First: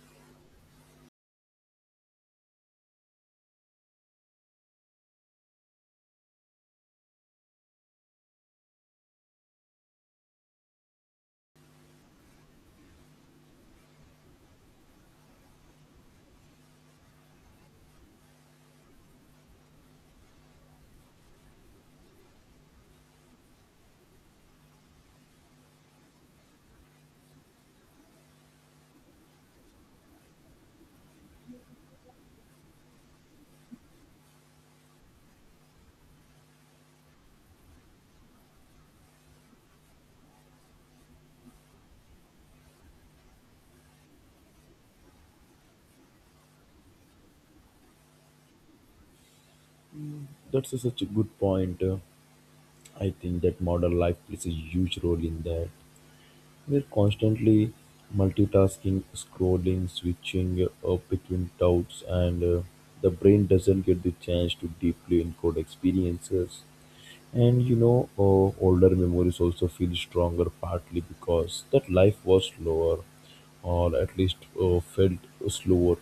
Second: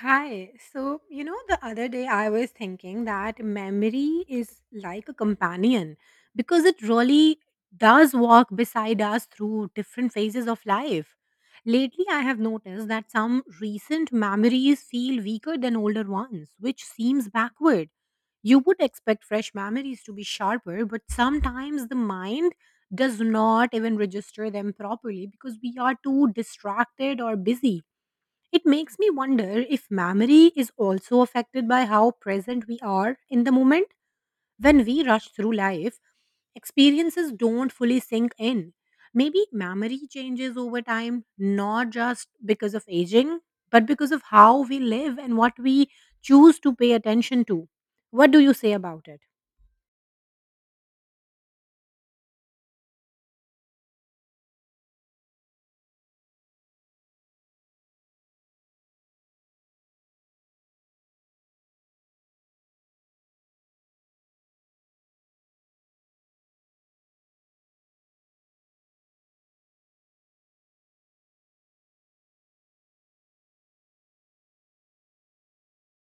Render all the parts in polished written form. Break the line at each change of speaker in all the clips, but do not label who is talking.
Hi. So, you know, the other day I was thinking that memory is like a companion because it really does walk beside us through different phases of life. Lately, I have noticed that some recent memories feel weaker than older ones, which seems backward. You would expect fresh memories to be sharper, but sometimes the mind does not even register them properly because we are too distracted or busy. It makes me wonder if memory is also affected by how present we are in the moment. When we rush through life, experiences don't fully sink in. Maybe memory changes over time, not just because of aging, but because of how we live and what we choose to pay attention to. What do you say about it?
That's such a good point. I think that modern life plays a huge role in that. We're constantly multitasking, scrolling, switching up between doubts, and the brain doesn't get the chance to deeply encode experiences. And older memories also feel stronger partly because that life was slower, or at least felt slower.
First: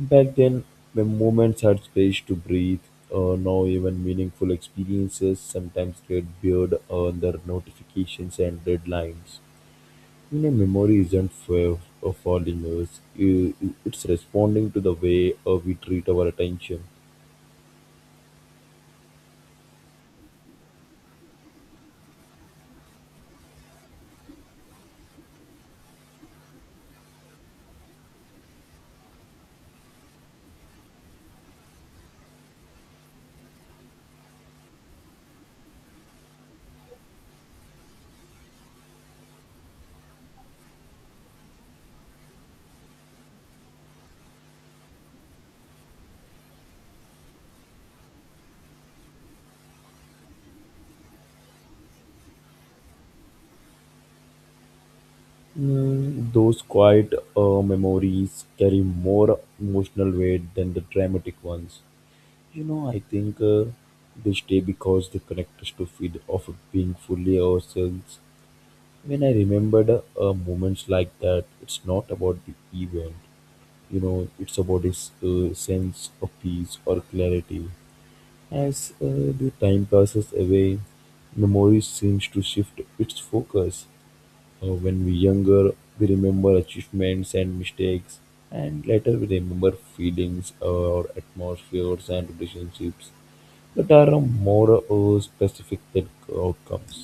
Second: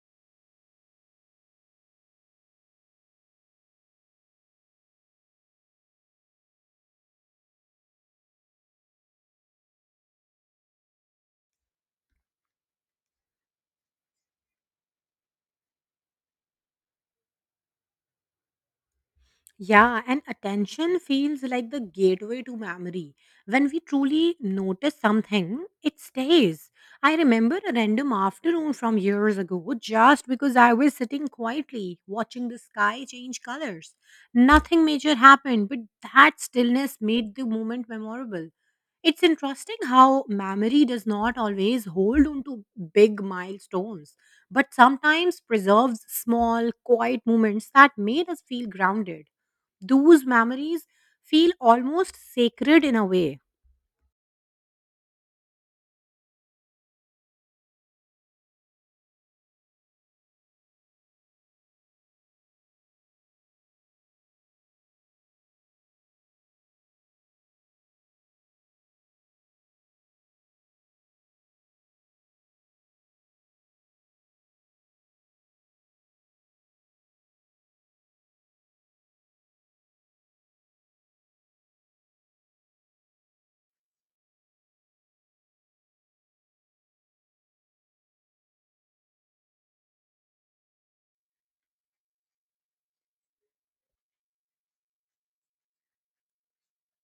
Back then, my moments had space to breathe. Now, even meaningful experiences sometimes get buried under notifications and deadlines. You know, memory isn't for, following us, it's responding to the way we treat our attention.
Yeah, and attention feels like the gateway to memory. When we truly notice something, it stays. I remember a random afternoon from years ago just because I was sitting quietly watching the sky change colors. Nothing major happened, but that stillness made the moment memorable. It's interesting how memory does not always hold on to big milestones, but sometimes preserves small, quiet moments that made us feel grounded. Those memories feel almost sacred in a way.
Mm, those quiet memories carry more emotional weight than the dramatic ones. You know, I think they stay because they connect us to feed of being fully ourselves. When I remembered moments like that, it's not about the event, you know, it's about its sense of peace or clarity. As the time passes away, memory seems to shift its focus. When we're younger, we remember achievements and mistakes, and later we remember feelings or atmospheres and relationships that are more specific than outcomes.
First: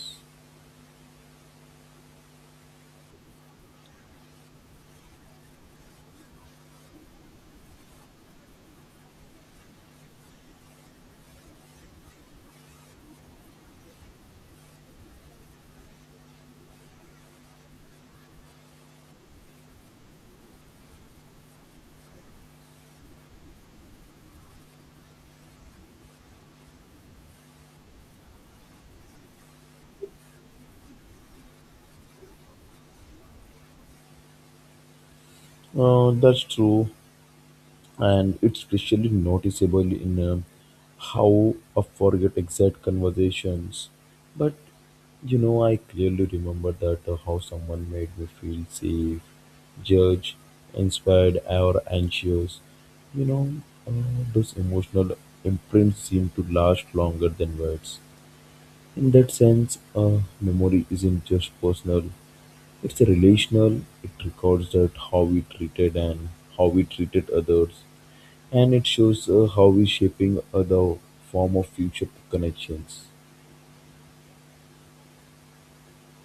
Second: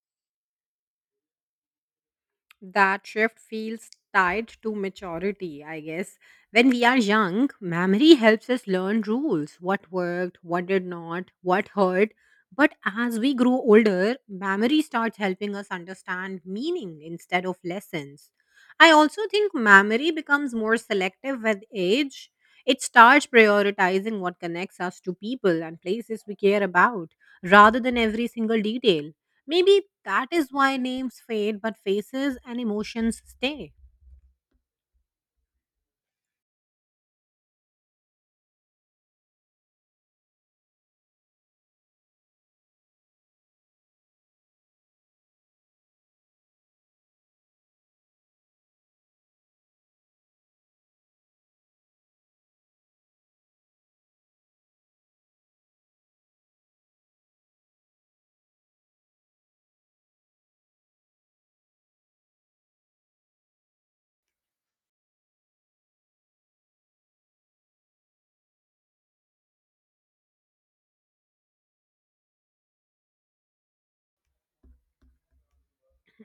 That shift feels tied to maturity, I guess. When we are young, memory helps us learn rules, what worked, what did not, what hurt. But as we grow older, memory starts helping us understand meaning instead of lessons. I also think memory becomes more selective with age. It starts prioritizing what connects us to people and places we care about rather than every single detail. Maybe that is why names fade, but faces and emotions stay.
That's true, and it's especially noticeable in how I forget exact conversations. But you know, I clearly remember that how someone made me feel safe, judged, inspired, or anxious. You know, uh, those emotional imprints seem to last longer than words. In that sense, memory isn't just personal; it's a relational. It records that how we treated and how we treated others, and it shows how we're shaping the form of future connections.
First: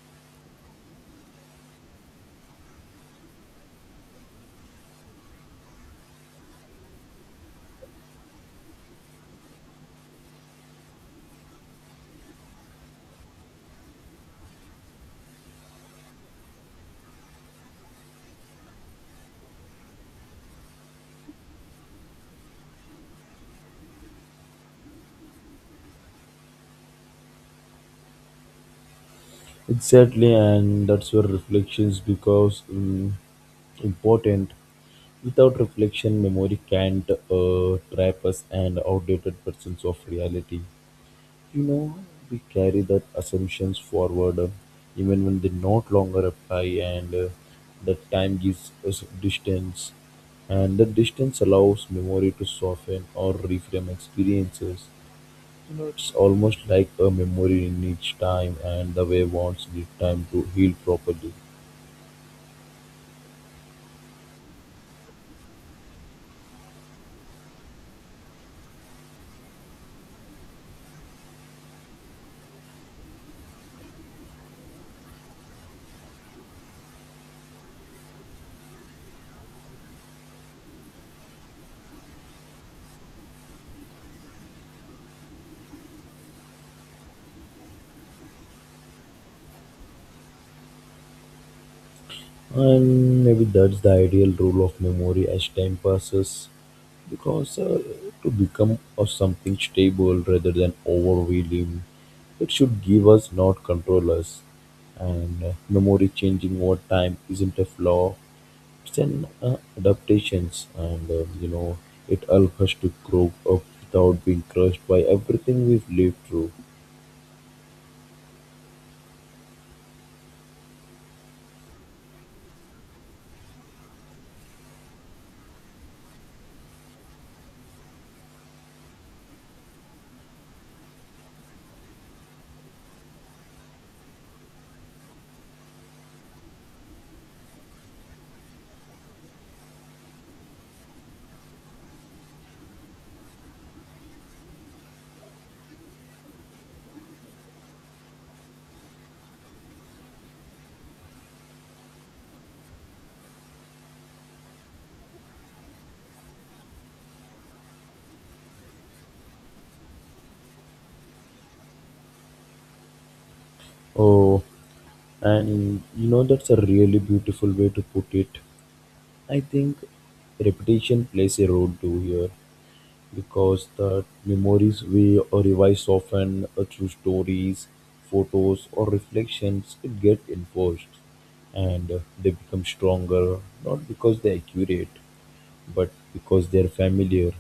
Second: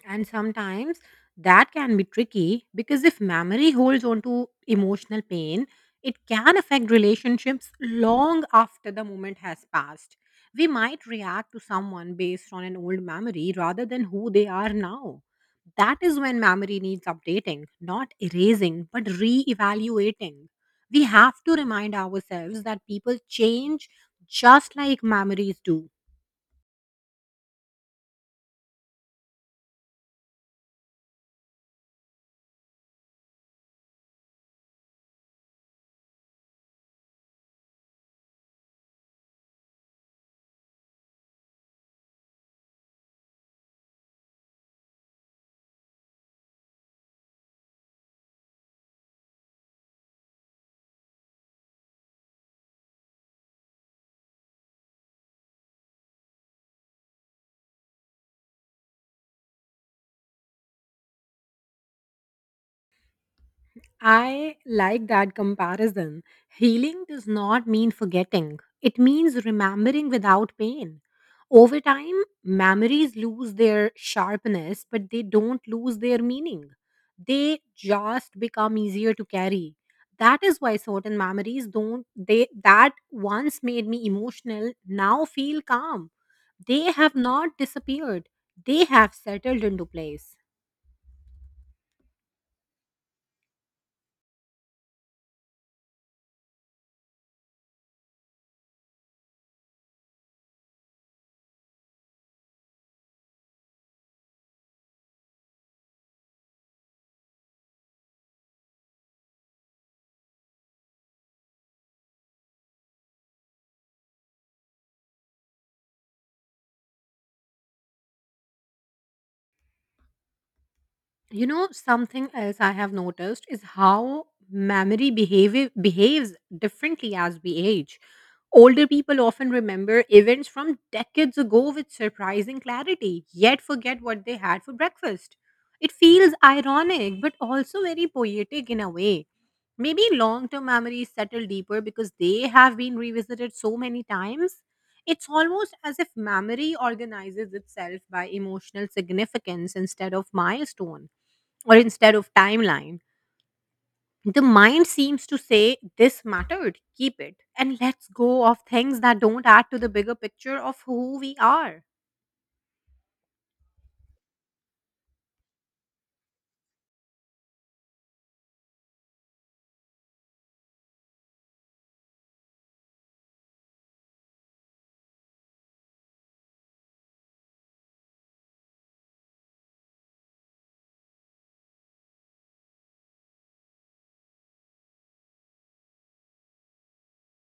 And sometimes that can be tricky because if memory holds on to emotional pain, it can affect relationships long after the moment has passed. We might react to someone based on an old memory rather than who they are now. That is when memory needs updating, not erasing, but re evaluating. We have to remind ourselves that people change just like memories do.
Exactly, and that's where reflections because important. Without reflection memory can't trap us and outdated versions of reality. You know, we carry that assumptions forward, even when they not longer apply, and that time gives us distance and the distance allows memory to soften or reframe experiences. You know, it's almost like a memory needs time and the way wants need time to heal properly.
I like that comparison. Healing does not mean forgetting, it means remembering without pain. Over time, memories lose their sharpness, but they don't lose their meaning. They just become easier to carry. That is why certain memories don't, they that once made me emotional now feel calm. They have not disappeared, they have settled into place.
And maybe that's the ideal rule of memory as time passes because to become of something stable rather than overwhelming, it should give us, not control us. And memory changing over time isn't a flaw, it's an adaptations, and you know, it helps us to grow up without being crushed by everything we've lived through.
You know, something else I have noticed is how memory behaves differently as we age. Older people often remember events from decades ago with surprising clarity, yet forget what they had for breakfast. It feels ironic, but also very poetic in a way. Maybe long-term memories settle deeper because they have been revisited so many times. It's almost as if memory organizes itself by emotional significance instead of milestone, or instead of timeline. The mind seems to say, "This mattered, keep it," and let's go of things that don't add to the bigger picture of who we are.
Oh, and you know, that's a really beautiful way to put it. I think repetition plays a role too here because the memories we revise often through stories, photos, or reflections it get enforced, and they become stronger not because they're accurate but because they're familiar.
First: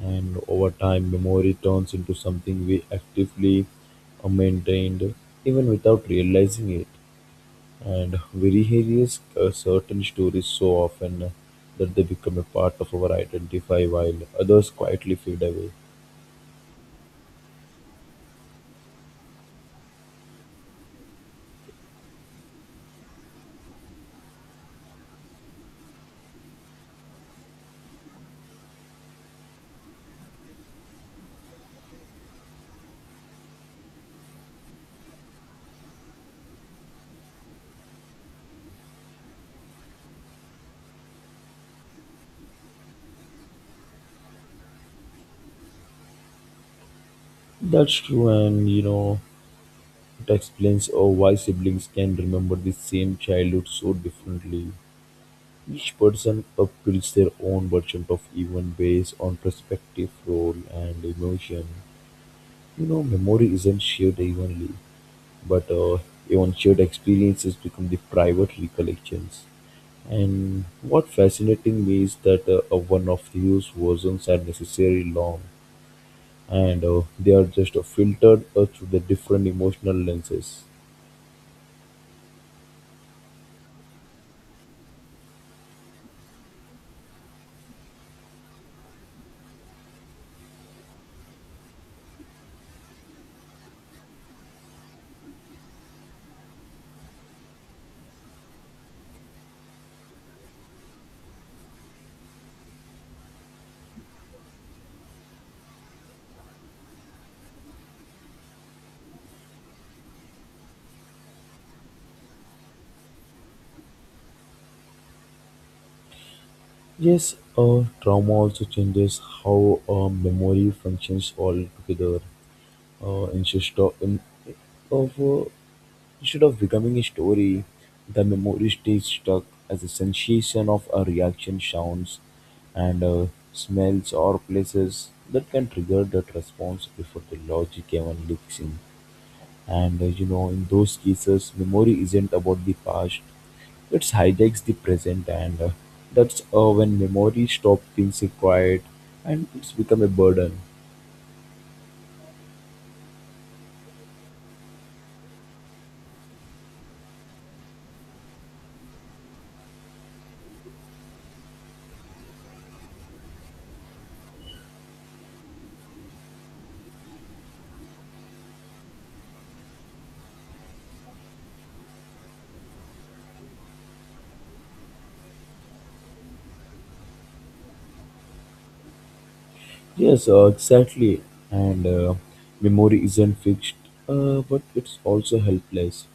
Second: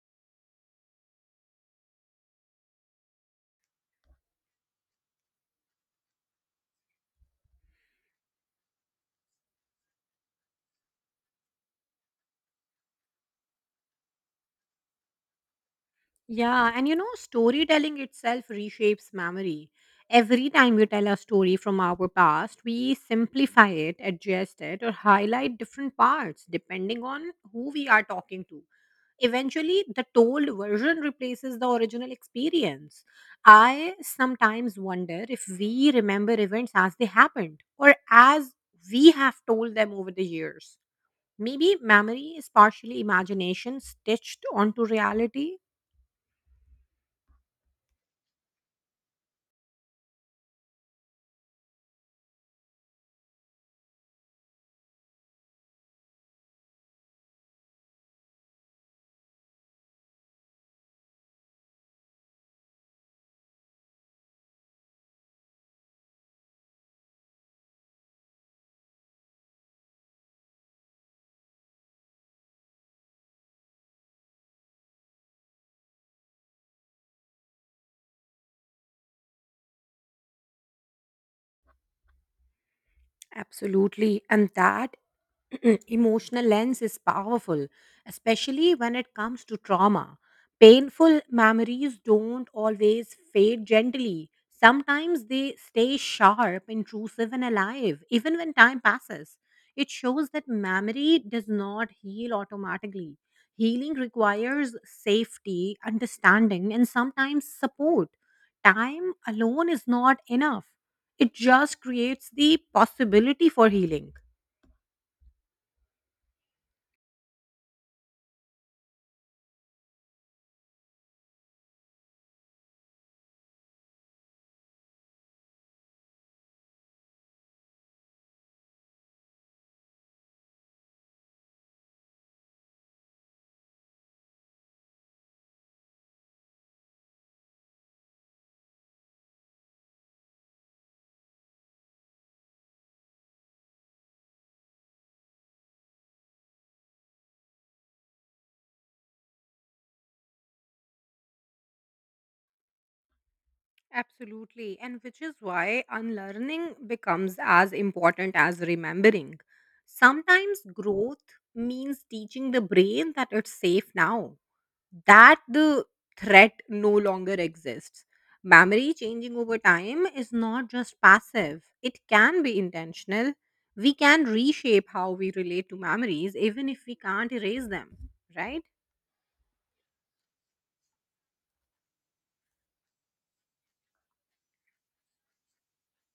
And over time, memory turns into something we actively maintained even without realizing it. And we rehearse certain stories so often that they become a part of our identity while others quietly fade away.
Yeah, and you know, storytelling itself reshapes memory. Every time we tell a story from our past, we simplify it, adjust it, or highlight different parts depending on who we are talking to. Eventually, the told version replaces the original experience. I sometimes wonder if we remember events as they happened or as we have told them over the years. Maybe memory is partially imagination stitched onto reality.
That's true, and you know, it explains oh, why siblings can remember the same childhood so differently. Each person upbuilds their own version of even based on perspective, role, and emotion. You know, memory isn't shared evenly, but even shared experiences become the private recollections. And what fascinating me is that one of these versions are necessarily long, and they are just filtered through the different emotional lenses.
Absolutely. And that emotional lens is powerful, especially when it comes to trauma. Painful memories don't always fade gently. Sometimes they stay sharp, intrusive, and alive, even when time passes. It shows that memory does not heal automatically. Healing requires safety, understanding, and sometimes support. Time alone is not enough. It just creates the possibility for healing.
Yes, trauma also changes how memory functions altogether. Instead of, in, of Instead of becoming a story, the memory stays stuck as a sensation of a reaction, sounds, and smells or places that can trigger that response before the logic even leaks in. And you know, in those cases, memory isn't about the past; it hijacks the present, and that's when memory stops being so quiet and it's become a burden.
Absolutely. And which is why unlearning becomes as important as remembering. Sometimes growth means teaching the brain that it's safe now, that the threat no longer exists. Memory changing over time is not just passive, it can be intentional. We can reshape how we relate to memories, even if we can't erase them, right?
Yes, exactly. And memory isn't fixed, but it's also helpless.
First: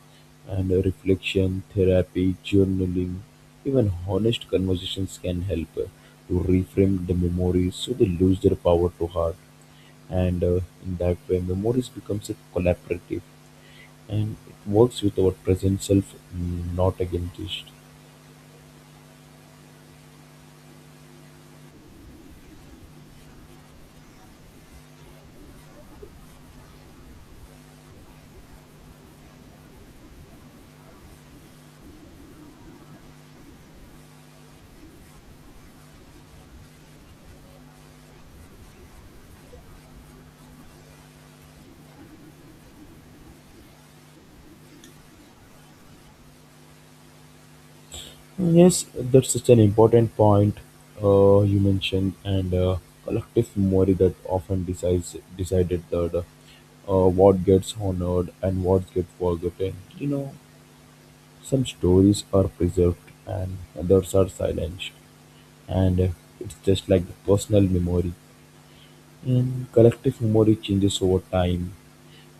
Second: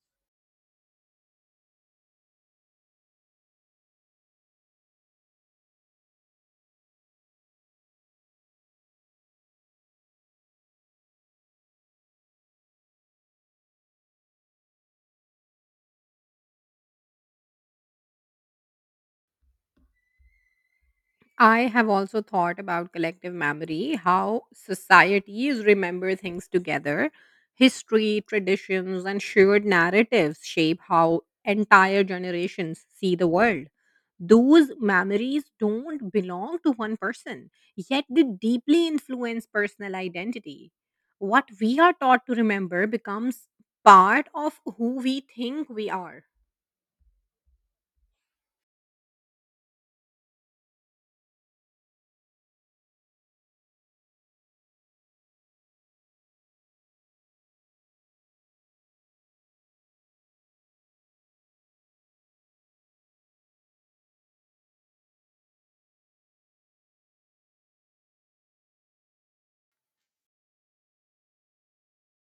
And reflection, therapy, journaling, even honest conversations can help to reframe the memories so they lose their power to hard. And in that way, memories becomes a collaborative, and it works with our present self, not against it.
I have also thought about collective memory, how societies remember things together. History, traditions, and shared narratives shape how entire generations see the world. Those memories don't belong to one person, yet they deeply influence personal identity. What we are taught to remember becomes part of who we think we are.
Yes, that's such an important point you mentioned, and collective memory that often decides decided that what gets honored and what gets forgotten. You know, some stories are preserved and others are silenced, and it's just like the personal memory. And collective memory changes over time,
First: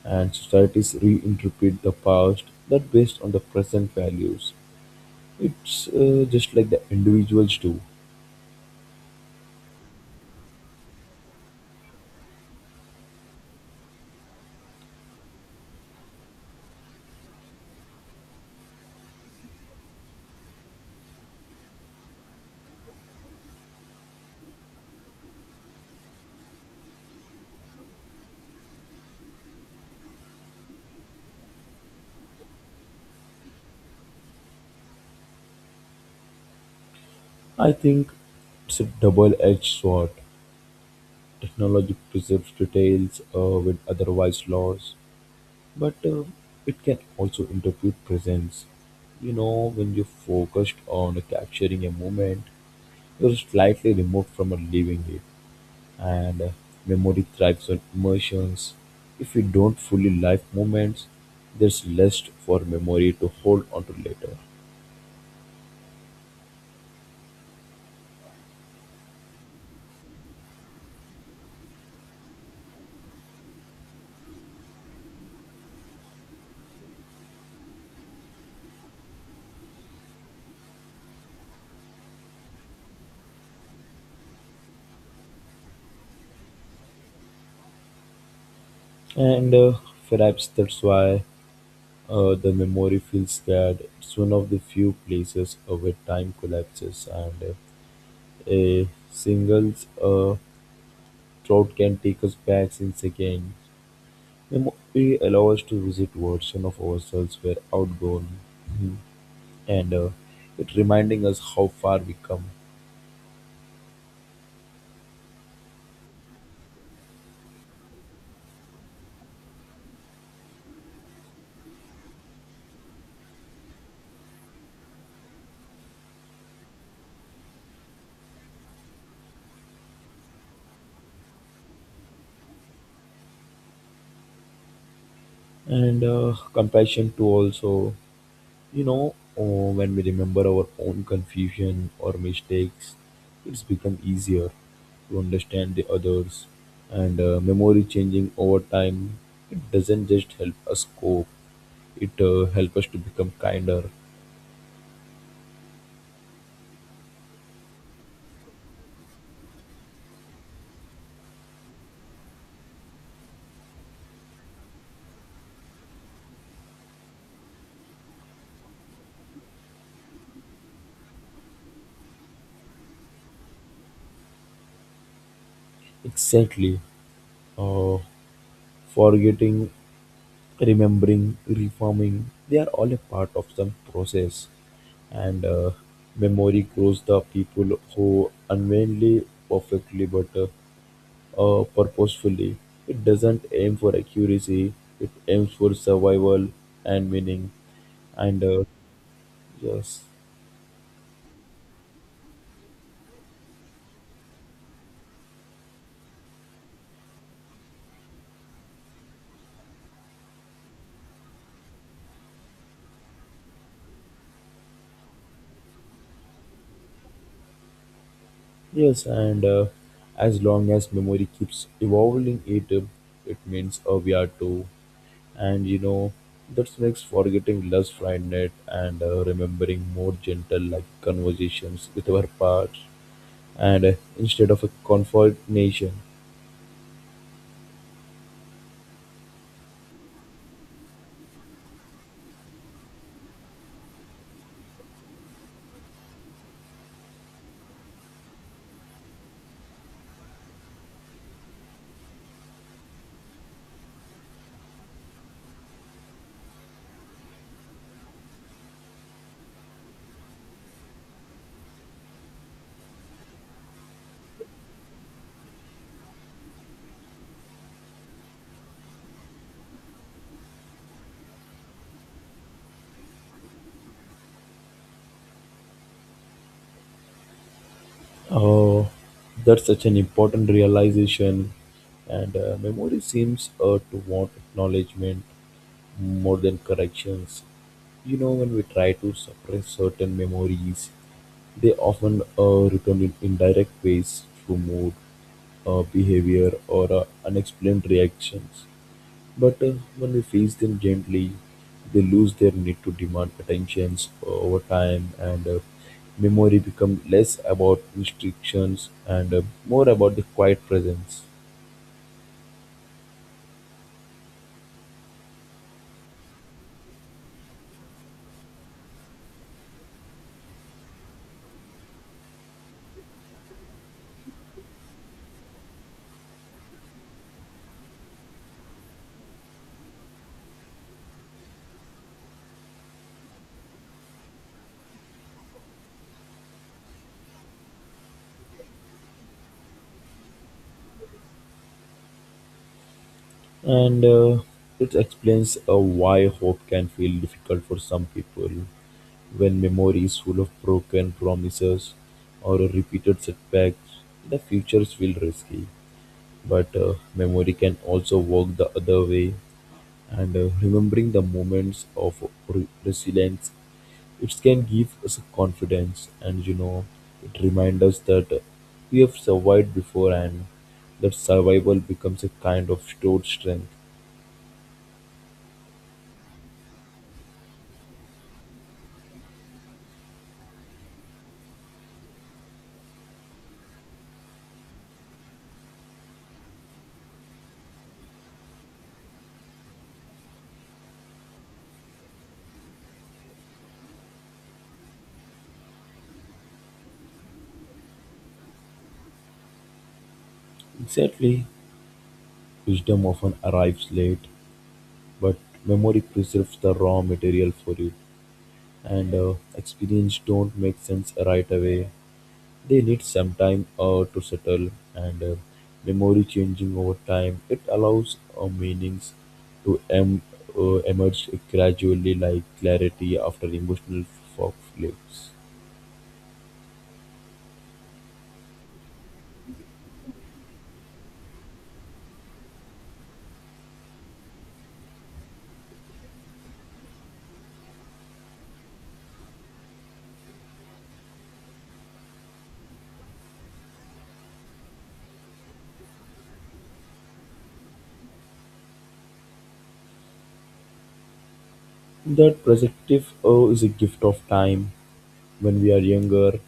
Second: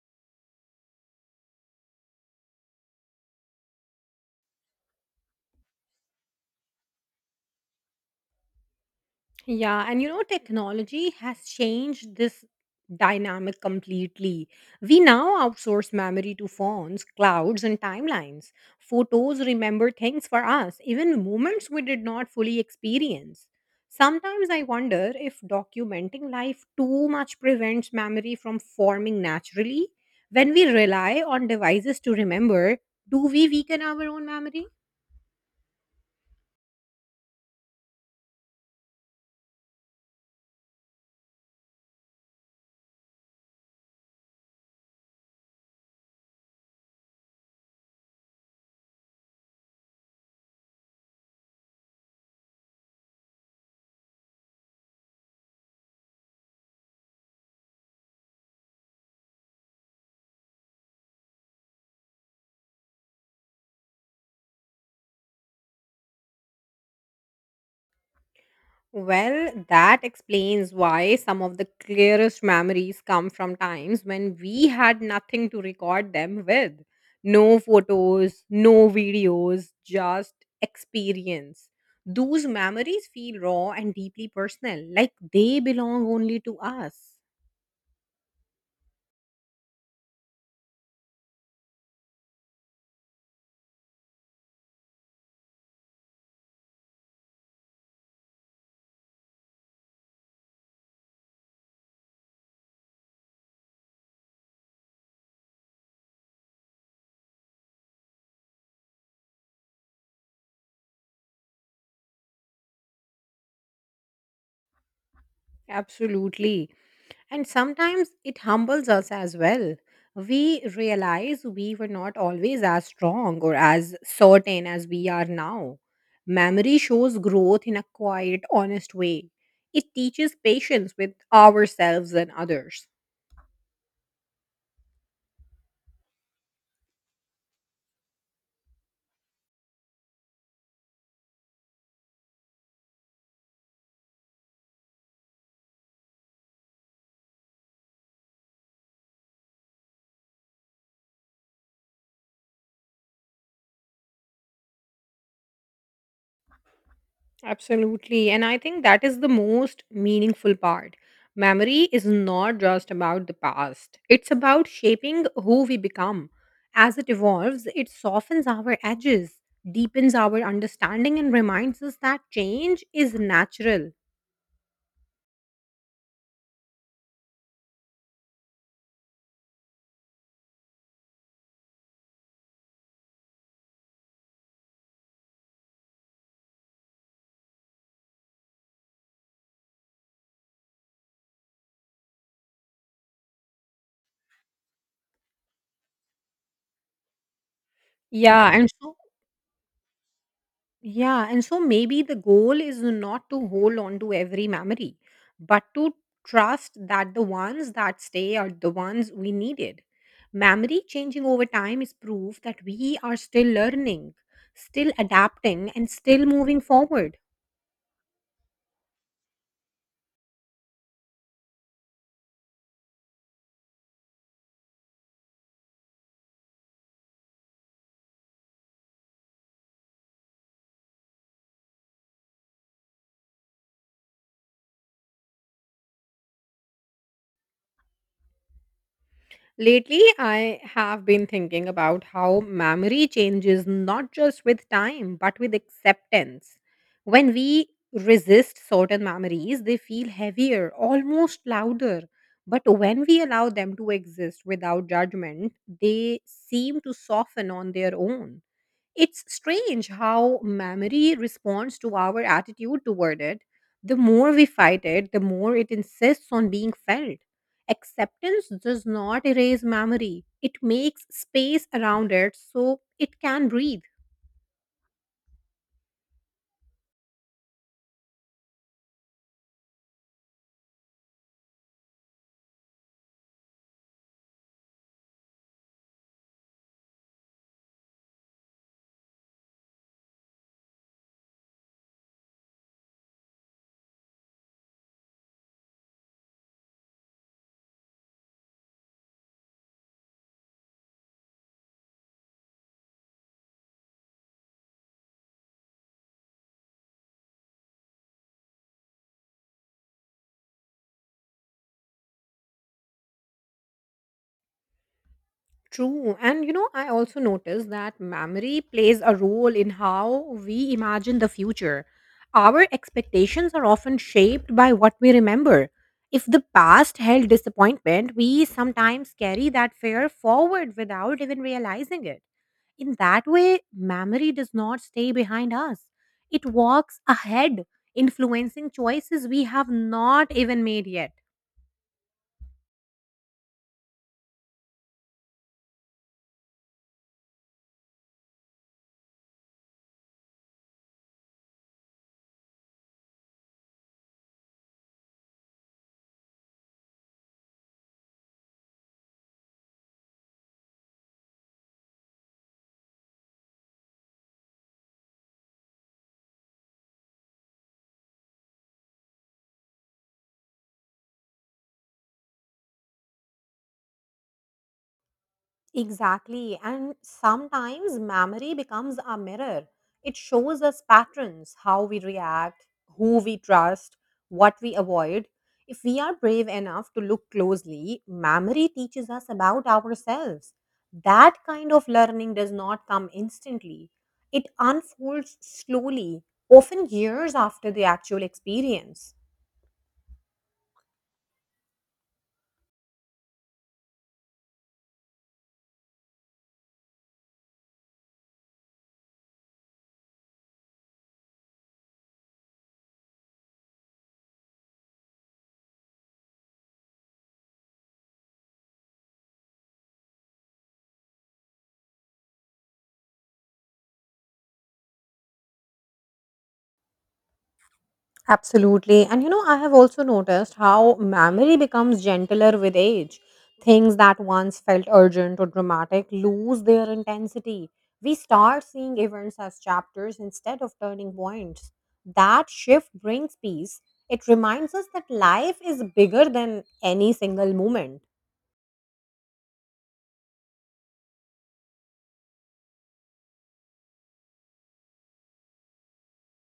and societies reinterpret the past that based on the present values. It's just like the individuals do.
Yeah, and you know, technology has changed this dynamic completely. We now outsource memory to phones, clouds, and timelines. Photos remember things for us, even moments we did not fully experience. Sometimes I wonder if documenting life too much prevents memory from forming naturally. When we rely on devices to remember, do we weaken our own memory?
I think it's a double-edged sword. Technology preserves details with otherwise lost, but it can also interpret presence. You know, when you're focused on capturing a moment, you're slightly removed from living it, and memory thrives on emotions. If you don't fully live moments, there's less for memory to hold on to later.
Well, that explains why some of the clearest memories come from times when we had nothing to record them with. No photos, no videos, just experience. Those memories feel raw and deeply personal, like they belong only to us.
And perhaps that's why the memory feels that it's one of the few places where time collapses and a single uh, thought can take us back in seconds. Memory allows us to visit version of ourselves were outgrown, and it reminding us how far we come.
Absolutely. And sometimes it humbles us as well. We realize we were not always as strong or as certain as we are now. Memory shows growth in a quiet, honest way. It teaches patience with ourselves and others.
And compassion too also. You know, oh, when we remember our own confusion or mistakes, it's become easier to understand the others. And memory changing over time, it doesn't just help us cope, it helps us to become kinder.
Absolutely. And I think that is the most meaningful part. Memory is not just about the past, it's about shaping who we become. As it evolves, it softens our edges, deepens our understanding, and reminds us that change is natural.
Exactly. Uh, forgetting, remembering, reforming, they are all a part of some process. And memory grows the people who unwillingly perfectly, but purposefully. It doesn't aim for accuracy, it aims for survival and meaning. And
Yeah,
uh,
and so
yes,
Yeah, and so maybe the goal is not to hold on to every memory, but to trust that the ones that stay are the ones we needed. Memory changing over time is proof that we are still learning, still adapting, and still moving forward.
yes, and as long as memory keeps evolving, it it means we are too. And you know, that makes forgetting less frightened and remembering more gentle, like conversations with our past, and instead of a confrontation.
Lately, I have been thinking about how memory changes not just with time, but with acceptance. When we resist certain memories, they feel heavier, almost louder. But when we allow them to exist without judgment, they seem to soften on their own. It's strange how memory responds to our attitude toward it. The more we fight it, the more it insists on being felt. Acceptance does not erase memory, it makes space around it so it can breathe.
Oh, that's such an important realization, and memory seems to want acknowledgement more than corrections. You know, when we try to suppress certain memories, they often return in indirect ways through mood, behavior, or unexplained reactions. But when we face them gently, they lose their need to demand attentions over time, and memory becomes less about restrictions and more about the quiet presence.
True. And you know, I also noticed that memory plays a role in how we imagine the future. Our expectations are often shaped by what we remember. If the past held disappointment, we sometimes carry that fear forward without even realizing it. In that way, memory does not stay behind us, it walks ahead, influencing choices we have not even made yet.
And it explains why hope can feel difficult for some people when memory is full of broken promises or repeated setbacks. The futures feel risky, but memory can also work the other way, and remembering the moments of resilience, it can give us confidence, and you know, it reminds us that we have survived before, and that survival becomes a kind of stored strength.
Exactly. And sometimes memory becomes our mirror. It shows us patterns, how we react, who we trust, what we avoid. If we are brave enough to look closely, memory teaches us about ourselves. That kind of learning does not come instantly, it unfolds slowly, often years after the actual experience.
Exactly. Wisdom often arrives late, but memory preserves the raw material for it, and experience don't make sense right away. They need some time to settle, and memory changing over time. It allows meanings to emerge gradually, like clarity after emotional fog lifts.
Absolutely. And you know, I have also noticed how memory becomes gentler with age. Things that once felt urgent or dramatic lose their intensity. We start seeing events as chapters instead of turning points. That shift brings peace. It reminds us that life is bigger than any single moment.
That perspective is a gift of time. When we are younger,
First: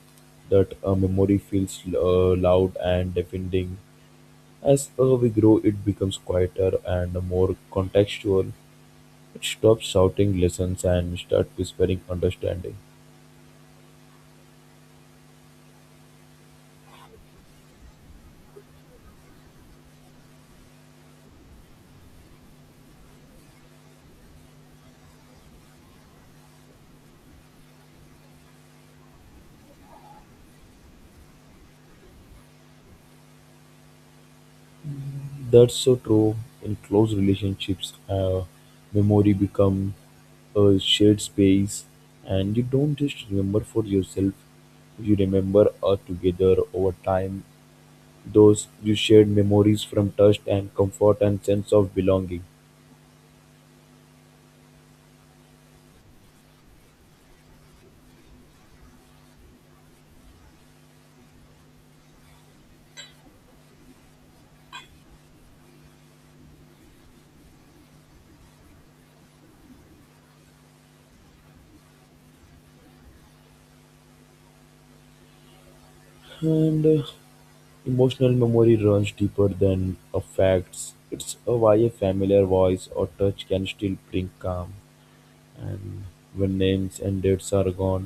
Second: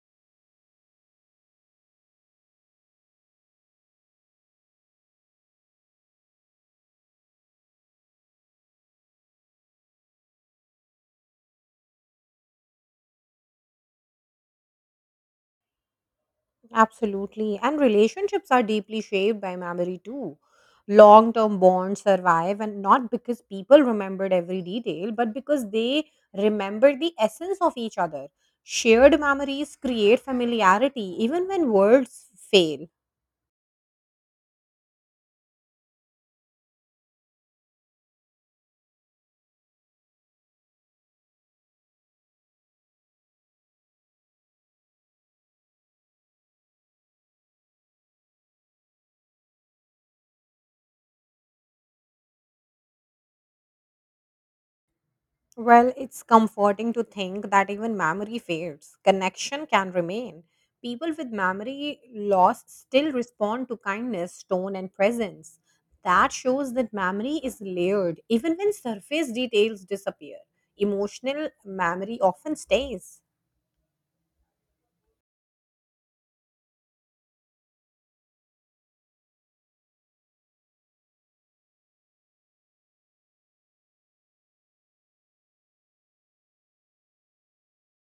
that memory feels loud and deafening. As we grow, it becomes quieter and more contextual. It stops shouting lessons and start whispering understanding.
Absolutely. And relationships are deeply shaped by memory too. Long term bonds survive, and not because people remembered every detail, but because they remembered the essence of each other. Shared memories create familiarity even when words fail.
That's so true. In close relationships, memory become a shared space, and you don't just remember for yourself. You remember together over time. Those you shared memories from trust and comfort and sense of belonging.
Well, it's comforting to think that even memory fades, connection can remain. People with memory loss still respond to kindness, tone, and presence. That shows that memory is layered, even when surface details disappear. Emotional memory often stays.
And emotional memory runs deeper than facts. It's why a familiar voice or touch can still bring calm. And when names and dates are gone,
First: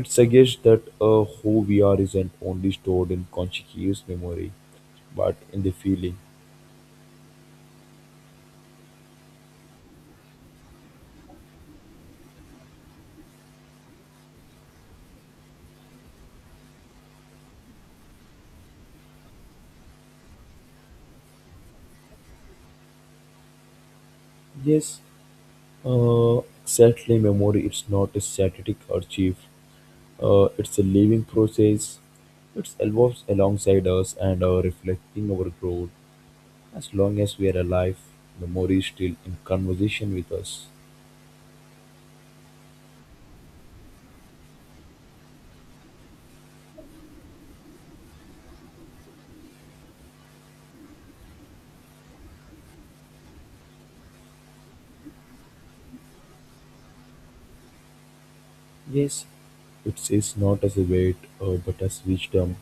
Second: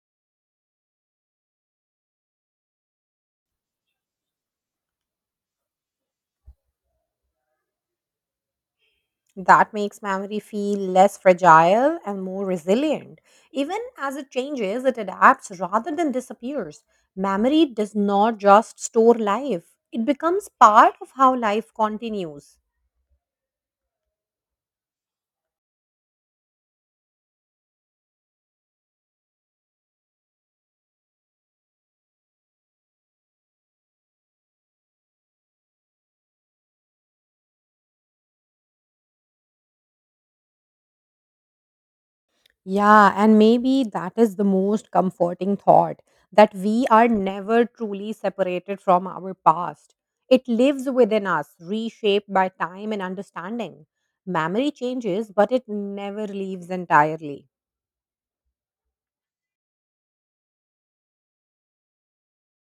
it suggests that a who we are isn't only stored in conscious memory, but in the feeling.
That makes memory feel less fragile and more resilient. Even as it changes, it adapts rather than disappears. Memory does not just store life, it becomes part of how life continues.
Yes, exactly. Memory is not a static archive. It's a living process. It evolves alongside us and reflecting our growth. As long as we are alive, memory is still in conversation with us.
Yeah, and maybe that is the most comforting thought that we are never truly separated from our past. It lives within us, reshaped by time and understanding. Memory changes, but it never leaves entirely.
Yes, it is not as a weight, but as wisdom.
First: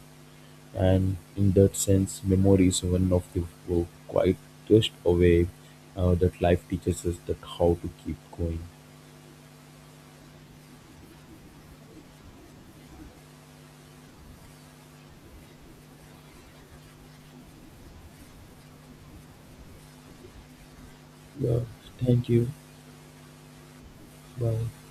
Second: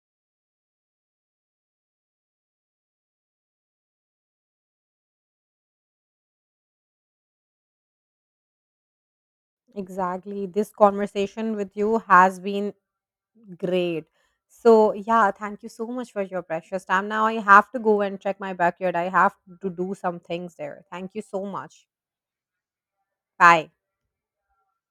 And in that sense, memory is one of the quietest way that life teaches us that how to keep going.
Exactly. This conversation with you has been great. So, yeah, thank you so much for your precious time. Now I have to go and check my backyard. I have to do some things there. Thank you so
Yeah.
much.
Thank you.
Bye.
Bye.